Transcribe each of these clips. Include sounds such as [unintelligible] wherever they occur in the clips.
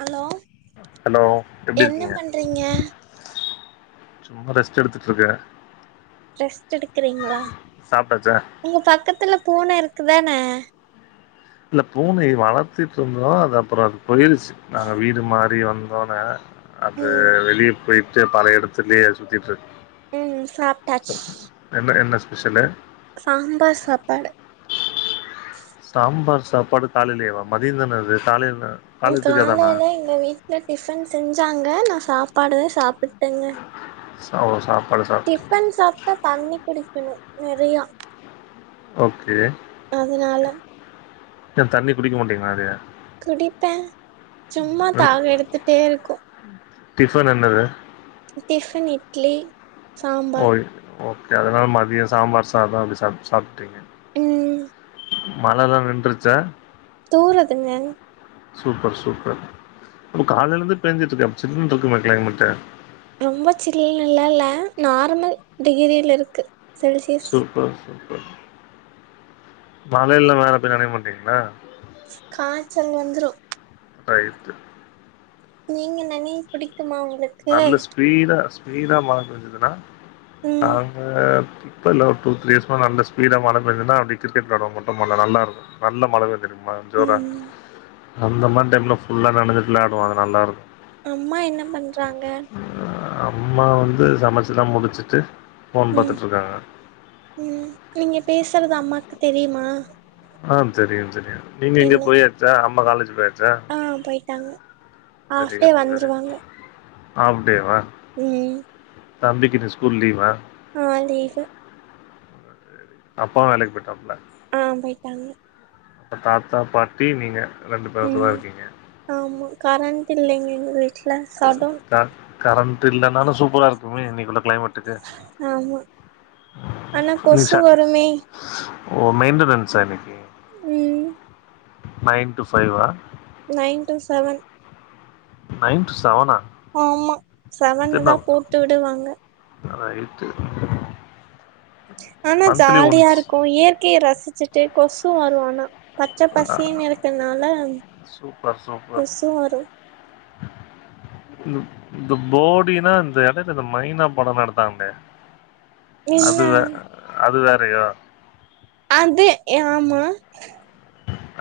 Hello hello எப்டி என்ன இருக்கீங்க பண்றீங்க சும்மா ரெஸ்ட் எடுத்துட்டு இருக்கே ரெஸ்ட் எடுக்குறீங்களா சாப்டாச்சா உங்க பக்கத்துல பூன இருக்குதான இல்ல பூனை வளத்திட்டுருந்தோ அது அப்புற போயிருச்சு நாங்க வீடு மாரி வந் தோனே அது ம் வெளிய போயிட்டு பல இடத்துலயே அது சுத்திட்டுருக்கு ம் ச சாப்ட்டாச்சு என்ன என்ன ஸ்பெஷலு சாம்பார் சாப்பாடு சாம்பார் சாப்பாடு காலைலேவா மதியந்தானே அது காலைல என்ன காலைல எங்க வீட்ல டிஃபன் செஞ்சாங்க நா சாப்பாடு சாப்பிட்டேங்க சாப்டு சாப்பாடு சாப்ட்டு டிஃபன் சாப்ட்டா தண்ணி குடிக்கணு நெறையா ஓகே அதனால ஏ தண்ணி குடிக்க மாட்டீங்களா நெறையா குடிப்பே சும்மா தாகம் எடுத்துட்டே இருக்கு டிஃபன் என்னது டிஃபன் இட்லி சாம்பார் ஓய் ஓகே அதனால மதிய சாம்பார் சாதம் அப்டி சாப் சாப்ட்டீங்க ம் மழ லா நின்றுருச்சா தூறுதுங்க சூப்பர் சூப்பர் அப்போ காலைலர்ந்து பேஞ்சிட்ருக்கே அப்ப சில்லுன்ருக்குமே க்ளைமெட்டு ரொம்ப சில்லுனுலா இல்ல நார்மல் டிகிரில இருக்கு செல்சியஸ் சூப்பர் சூப்பர் மழைல வேற போய் நனைய மாட்டீங்ளா காச்சல் வந்துரு ரைட்டு நீங்க நனைய புடிக்குமா உங்ளுக் நல்ல ஸ்பீடா ஸ்பீடா மழ பேஞ்சிதுன்னா ம் நாங்க இப்ப இல்ல ஒரு டூ த்ரீ அர்ஸ் மேல நல்லா ஸ்பீடா மழ பேஞ்சிதுனா அப்டே கிரிக்கெட் விளாட மட்டு போலா நல்லா இருக்கு நல்லா மழ பேஞ்சதுமே மழ ஜோரா ம் அந்த மாரி டைம்லா ஃபுல்லா நனஞ்சிட் விளாடுவோ அது நல்லா இருக்கு அம்மா என்ன பண்றாங்க அ அம்மா வந்து சமச்சில்லா முடிச்சிட்டு ஃபோன் ம் பாத்துட்ருக்காங்க ம் நீங்க பேசறது அம்மாக்கு தெரியுமா ஆ தெரியு தெரியு நீங்க இங்க என்ன போயாச்சா அம்மா காலேஜ் போயாச்சா ஆ போய்ட்டாங்க ஹாஃப்டே வந்துருவாங்க ஆஃப்டேவா ம் தம்பிக்கென்ன ஸ்கூல் லீவா ஆ லீவு அப்பா வேலைக் போய்ட்டாப்ல ஆ போய்ட்டாங்க தாத்தா பாட்டி நீங்க ரெண்டு பேர்த்தோட தா ம் இருக்கீங்க ஆமா கரண்ட் இல்லைங்க எங்க வீட்ல சடோன் க கரண்ட் இல்லனாலு சூப்பரா இருக்குமே இன்னைக்குள்ள க்ளைமெட் ஆமா ஆனா கொசு நிஷா வருமே ஓ மெய்ன்டனன்ஸா இன்னைக்கி ம் நைன் டூ ஃபைவா nine two seven night two செவனா ஆமா செவன்னு தா போட்டு விடுவாங்க ரைட்டு ம் ஆனா ஜாலியா இருக்கு இயற்கைய ரசிச்சிட்டே கொசு வரு ஆனா பச்ச ஆ பசேன் இருக்கற்னால சூப்பர் கொசு வரு லுப் இந்த போடினா இந்த எடைல இந்த மைனா படம் எடுத்தாங்ளே என்ன அது வே அது வேறயோ அது எ ஆமா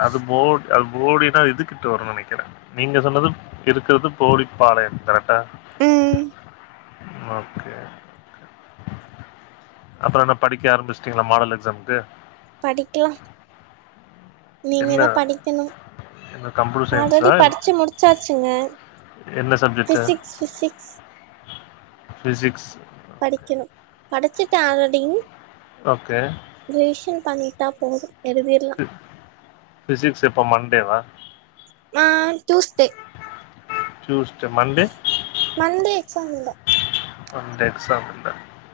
அது போட் அது போடினா இதுகிட்ட வருன் நெனக்கிறே நீங்க சொன்னது இருக்கற்து போடிப்பாளையோ கரக்ட்டா ம் ம் ஓகே ஓகே அப்றோ என்ன படிக்க ஆரம்பிஸ்ட்டீங்ளா மாடல் எக்ஸாம்க்கு படிக்லா இனிமே என்ன தா படிக்கணு என்ன கம்ப்யூட்டர் சயின்ஸா ஆல்ரெடி படிச்சு முடிச்சாச்சுங்க என்ன சப்ஜெக்ட் ஃபிசிக்ஸ் ஃபிசிக்ஸ் ஃபிசிக்ஸ் படிக்கணு படிச்சுட்ட ஆல்ரெடி ஓகே ரிவிஷன் பண்ணிட்டா போது எழுதுதீர்லா ஃபிசிக்ஸ் எப்ப மண்டேவா ஆ Tuesday Tuesday Monday Monday exam இல்ல மண்டே எக்ஸாம் இல்ல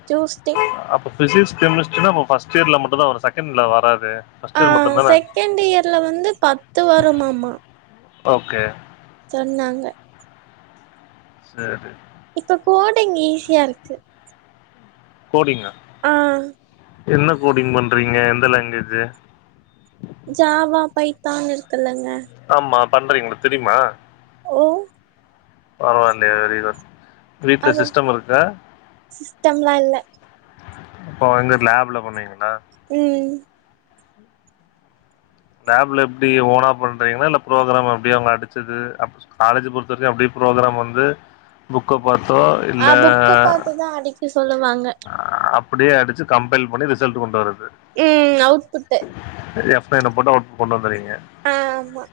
ட்யூஸ்டே அப்ப ஃபிசிக்ஸ் கெமிஸ்ட்ரினா அப்ப ஃபஸ்ட் இயர்ல மட்டுதா வரு செகண்ட் இயர் ல வராதே ஃபஸ்ட் ஆ செகண்ட் இயர்ல வந்து பத்து வருமாமா ஓகே சொன்னாங்க சரி இப்ப கோடிங் ஈஸியா இருக்கு கோடிங்கா ஆ என்ன கோடிங் பண்றீங்க எந்த லாங்குவேஜ் ஜாவா பைத்தான் இருக்குல்லங்க ஆமா பண்றீங்க உங்களுக்கு தெரியுமா ஓ பரவாயில்லயே வெரி குட் வீட்ல அது சிஸ்டம் இருக்கா சிஸ்டம்லா இல்ல அப்போ. எங்க லேப்ல பண்ணுவீங்களா ம் லேப்ல எப்டி ஓனா பண்றீங்களா இல்ல ப்ரோகராம் அப்டி அவங்க அடிச்சது அ காலேஜ் பொறுத்த வரைக்கு அப்டியே ப்ரோகராம் வந்து புக்க பாத்தோ ஆ இல்ல புக்க பாத்துதா அடிக்க சொல்லுவாங்க அ அப்டியே அடிச்சு கம்பைல் பண்ணி ரிசல்ட் கொண்டு வரது ம்ம் அவுட் புட்டு எஃப் நயன போட்டு அவுட் புட் கொண்டு வந்துர்ரீங்க ஆ ஆமா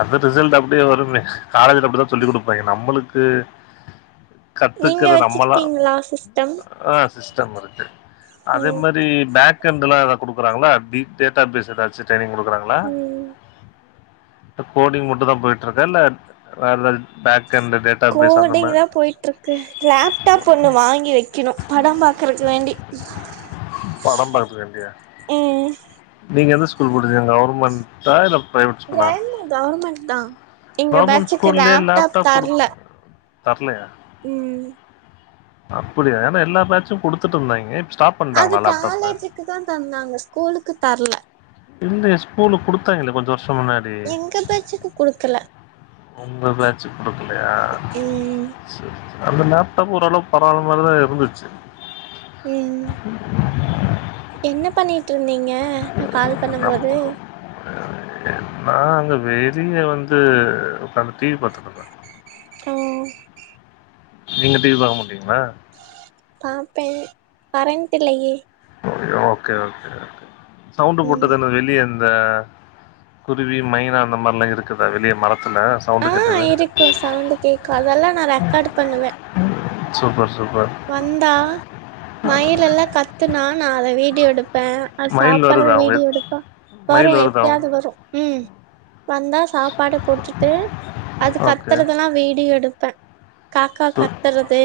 அது ரிசல்ட் அப்டியே வருமே காலஜ்ல அப்டிதா சொல்லி குடுப்பாங்க நம்மளுக்கு நீங்க கத்துக்கற நம்மளா வச்சிருக்கீங்களா சிஸ் ஆ சிஸ்டம் இருக்கு அதே ம் மாரி பேக் கென்டுலா எதா குடுக்குறாங்களா எப்டி டேட்டா பேஸ் எதாச்சு ட்ரெய்னிங் குடுக்குறாங்களா ம் கோடிங் மட்டு தா போயிட்டு இருக்கா இல்ல வேற ஏதாவது பேக் என்டு டேட் கோடிங் தா போயிட்டு இருக்கு லப்டாப் ஒண்ணு வாங்கி வைக்கணு பட பார்கறக்கு வேண்டி [inaudible] பட பாத்துக்க வேண்டியா ம் நீங்க எந்த ஸ்கூல் முடிச்சிங்க கவுர்மண்ட் சாய் ராம் பிரைவேட் ஸ்கூல்லா ஆமா கவர்மண்ட் தா எங்க கவர்மண்ட் பேட்சுக்கு ஸ்கூல்லயே லேப்டாப் லப்டாப் தர்ல குடுப் தரலயா ம் அப்டியா ஏன்னா எல்லா பேட்சு குடுத்துட்டு இருந்தாங்க இப்ப ஸ்டாப் அது பண்ணிட்டாங்களா லேப்டாப்பு காலேஜுக்கு தா தந்தாங்க ஸ்கூலுக்கு தர்ல இல்லயே ஸ்கூலுக் குடுத்தாங்களே கொஞ்ச வர்ஷம் முன்னாட் டே எங்க பேட்சுக்கு குடுக்கல உங்க பேச்சு குடுக்கலையா ம் சேரி சே அந்த லேப்டாப்பு ஒரளவுக் பரவால மாரிதா இருந்துச்சு ம் என்ன பண்ணிட்ருந்தீங்க நா கால் பண்ணம்மோது நா அங்க வெறிய வந்து உக்காந்து டி வி பாத்துட்ருந் ஓ நீங்க டி வி பாக்க முட்டீங்ளா பாப்பே கரண்ட்டில்லையே [unintelligible] ஓகே ஓகே ஓகே சவுண்டு ம் போட்டதனே வெளியந் த குருவி மைனா அந்த மார்லா இருக்குதா வெளியே மரத்துல அ சவுண்டு கேட்டது இருக்கு சவுண்ட்டு கேக்கும் அதெல்லா நா ரெக்கார்டு பண்ணுவே சூப்பர் சூப்பர் வந்தா மயிலெல்லா கத்துனா நா அத வீடியோ எடுப்பே அ மயில் சாப்பற வருதா உங்க வீடியோ எடுப்பா வரு மயில் வருதா எப்யாது வரு ம் வந்தா சாப்பாட போட்டுட்டு அது ஓகே கத்தறதெல்லா வீடியோ எடுப்பே காக்கா சூ கத்தறது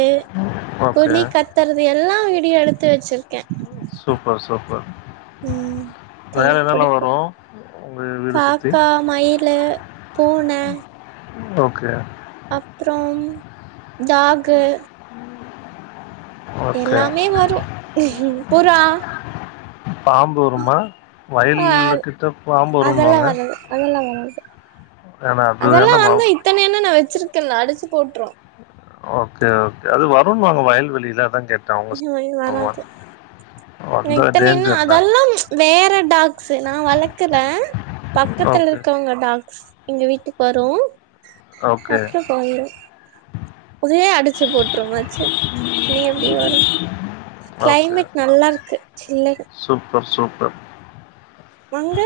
ஓகே குழி கத்தறது எல்லா வீடியோ எடுத்து வெச்சிருக்கே சூப்பர் சூப்பர் ம் வேற தெரி எதெல்லா புடிக்கு வரும் உங்க வீடு சுத்தி காக்கா மயிலு பூன ஓகே அப்றம் டாகு ஓகே எல்லாமே வரு புறா பாம்பு வருமா ஆ வயல்லு கிட்ட பாம்பு அதெல்லா வருன்வாங்க வராது அதெல்லா வராது அது அதெல்லா ஏன்னா ம- வந்தா இத்தன என்ன நா வெச்சிருக்கேன்ன அடிச்சு போட்ரு ஓகே ஓகே அது வருன்வாங்க வயல்வெளில அதாங் கேட் ஒயின் வராது எனக் வந்தா இத்தனையென்னா டேஞ்சர்ல அதெல்லாம் வேற டாக்ஸ்சு நா வளக்கல பக்கத்துல ஓகே இருக்கவுங்க டாக்ஸ் எங்க வீட்டுக் வரு ஓகே அப்றம் போயிரு உதுவே அடிச்சு போட் ட்ற மாச்சே நீ எப்டி வரு ஓகே கிளைமேட் நல்லார்ருக்கு சில்லுனு சூப்பர் சூப்பர் வங்கே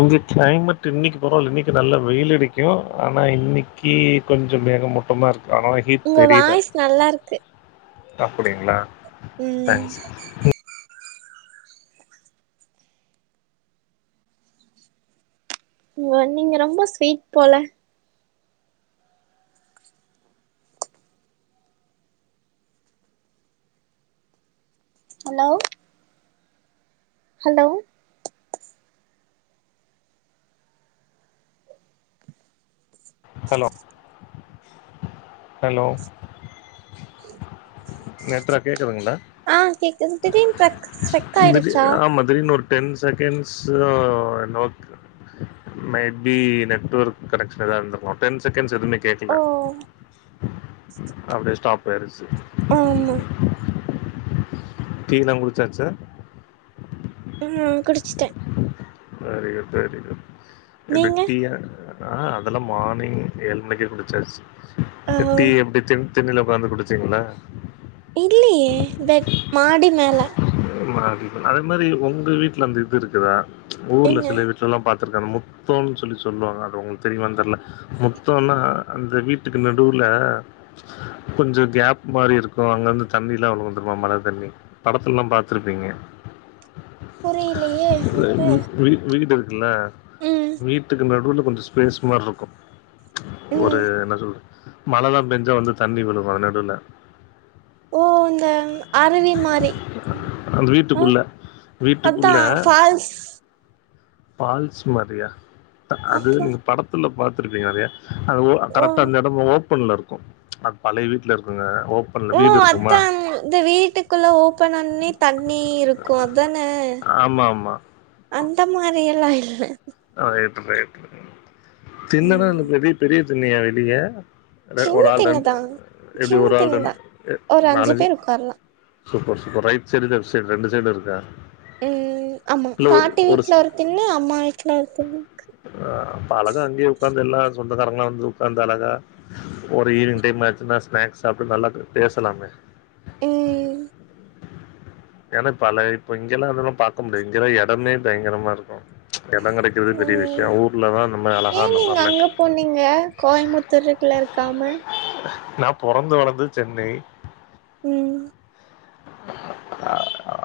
இங்க கிளைமெட்டு இன்னிக்கு பரவால இன்னிக்கு நல்ல வெயிலடிக்கு ஆனா இன்னிக் கீ கொஞ்சம் மேகமூட்டமா இருக்கு [unintelligible] கித் உங்க தெரில வாய்ஸ் நல்லா இருக்கு அப்டிங்ளா ம் தேங்க்ஸ் உங்க நீங்க ரொம்ப ஸ்வீட் போல hello hello hello hello Nethra கேக்குதுங்ளா ஆ கேக்குது திடீர்னு ட்ரக் ஸ்ட்ரக் ஆயிடுச்சா திடீர் ஆமா திடீர்னு ஒரு டென் செகண்ட்ஸ் ஒ நோக் மே பி நெட்வொர்க் கெடக்ச்சதா இருந்துருக்கலா டென் செகண்ட்ஸ் எதுமே கேக்கல ஓ அப்டியே ஸ்டாப் ஆயிருச்சு ஆமா டீ ல்லா குடிச்சாச்சா ம் குடுச்சுட்ட செரிங்க செரிங்க எப்டி நீங்க டீயா ஆ அதெல்லா மார்னிங் ஏழு மணிக்கே குடுச்சாச்சு ஆ டி எப்டி தின் திண்டுல உக்காந்து குடுச்சீங்களா இல்லியே பெட் மாடி மேல மாடி அதே மாரி ஒங்க வீட்ல அந்த இது இருக்குதா ஊர்ல என்ன சில வீட் அதல்லா பாத்து இருக்க முத்தோம் னு சொல்லி சொல்லுவாங்க அது உங்களுக்கு தெரியுமானு தெர்ல முத்தோனா அந்த வீட்டுக்கு நடுவுல கொஞ்சோ கேப் மாறி இருக்கு அங்க இருந்து தண்ணிலா உள்ள வந்துருமா மழ தண்ணி படத்துல்லா பாத்துருப்பீங்க புரியலையே எனக்கு வி வீடு இருக்குல்ல ம் வீட்டுக்கு நடுவுல கொஞ்சோ ஸ்பேஸ் மாரி இருக்கு ஒரு ம் என்ன சொல் மழலா பெஞ்சா வந்து தண்ணி விழுவா நெடுல ஓ அந்த அருவி மாரி அந்த ஆ வீட்டுக்குள்ள அதா வீட்டுக்குள்ள ஃபால்ஸ் பால்ஸ் மாரியா அது அப்றோ நீங்க படத்துல பாத்துருப்பீங்க நெறையா அதுவு ஓ கரெக்டா அந்த எடம் ஓபன்ல இருக்கு அது பழைய வீட்ல இருக்குங்க ஓப் ஓ அதான் இந்த வீட்டுக்குள்ள ஓபன்னோனே தண்ணி இருக்கோ அதான ஆமா ஆமா அந்த மாரி எல்லா இல்ல ஆ எட்டு பேரு திண்ண தா ம் அங்க பெரிய பெரிய திண்ணையா வெளிய சின்ன ஒரு ஆள் ரெண்டு திண்ணதா எப்டி சின்ன ஒரு ஆள் ரெண் திண்ணதா ஒரு அஞ்சு நாலஞ்சு பேர் உக்காரலா super super right side left side ரெண்டு சைடு இருக்கா ம் ஆமா பாட்டி வீட்ல ஒரு திண்ணு அம்மா வீட்ல ஒரு திண்ணு இர்க்கு ஆ அப்ப அலகா அங்கே உக்காந்துர்லா சொந்தகாறங்கால வந்து உக்காந்து அழகா ஒரு ஈவினிங் டைம் ஆச்சுன்னா ஸ்நாக்ஸ் சாப்டு நல்லா பேசலாமே ம் எனக்கு பல இப்ப இங்கெல்லா அதெல்லா பாக்க முடியு இங்கெல்லா எடமே பயங்கரமா இருக்கு எடங் கெடைக்கிறதே பெரிய விஷ்யோ ம் ஊர்ல தா அந்த மாரி அழகா அந்த மாரிலா கெட் கோயம்பத்தூருக்குள்ள இருக்காம நா பொறந்து வளந்தது சென்னை ம்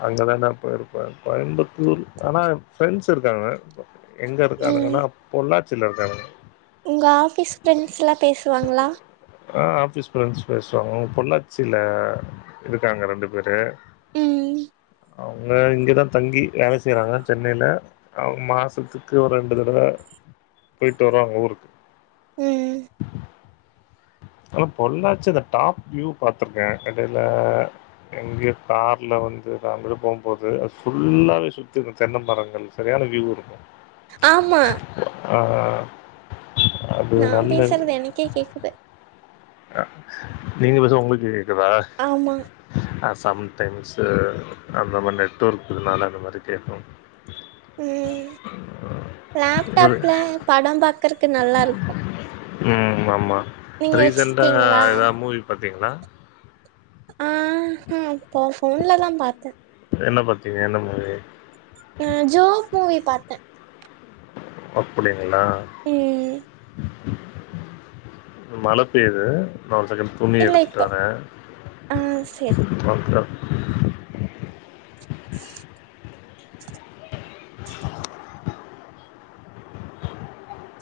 அங்க தா டா போயிருக்க கோயம்புத்தூர் ஆனா ஃப்ரெண்ட்ஸ் இருக்காங்க எங்க ம் இருக்கானுங்கண்ணா பொள்ளாச்சில இருக்காங்க உங்க ஆபீஸ் ப்ரெண்ட்ஸ்ல்லா பேசுவாங்களா ஆ ஆபீஸ் ப்ரெண்ட்ஸ் பேசுவாங்க அவுங்க பொள்ளாச்சில இருக்காங்க ரெண்டு பேரு ம் அவுங்க இங்கதா தங்கி வேல செய்றாங்க சென்னைல அவ மாசத்துக்கு ஒரு ரெண்டு தடவ போயிட்டு வருவாங்க ஊருக்கு ம் ஆனா பொள்ளாச்சி அந்த டாப் வியூ பாத்திருக்க எடைல எங்க கார்ல வந்து சாந்தரம் போம் போது அது ஃபுல்லாவே சுத்தி இந்த தென்ன மரங்கள் சரியான வியூ இருக்கும் ஆமா ஆஹ் அது நா நல்ல பேசறது எனக்கே கேக்குது நீங்க பேசறது உங்ளுக்கே கேக்குதா ஆமா ஆ சம்டைம்ஸ் அந்த மாரி நெட் ஒர்க்கனால அந்த மாரி கேட்கு [inaudible] ம் ஒரு- லேப்டாப்ல படம் பாக்கறக்கு நல்லாருக்கு ம் ஆமா ரீசென்டா வச்சிருக்கீங்களா ஏதாவ் மூவி பாத்தீங்களா ஆ அப்போ ஃபோன்லதா பாத்தே என்ன பாத்தீங்க என்ன மூவி ஆ ஜோ மூவி பாத்தே அப்டிங்களா ம் மழை பெய்யுது ந ஒரு செக துணி இல்ல எடுத்ட்டு இப்ப வரேன் ஆ செரி பக்க [inaudible]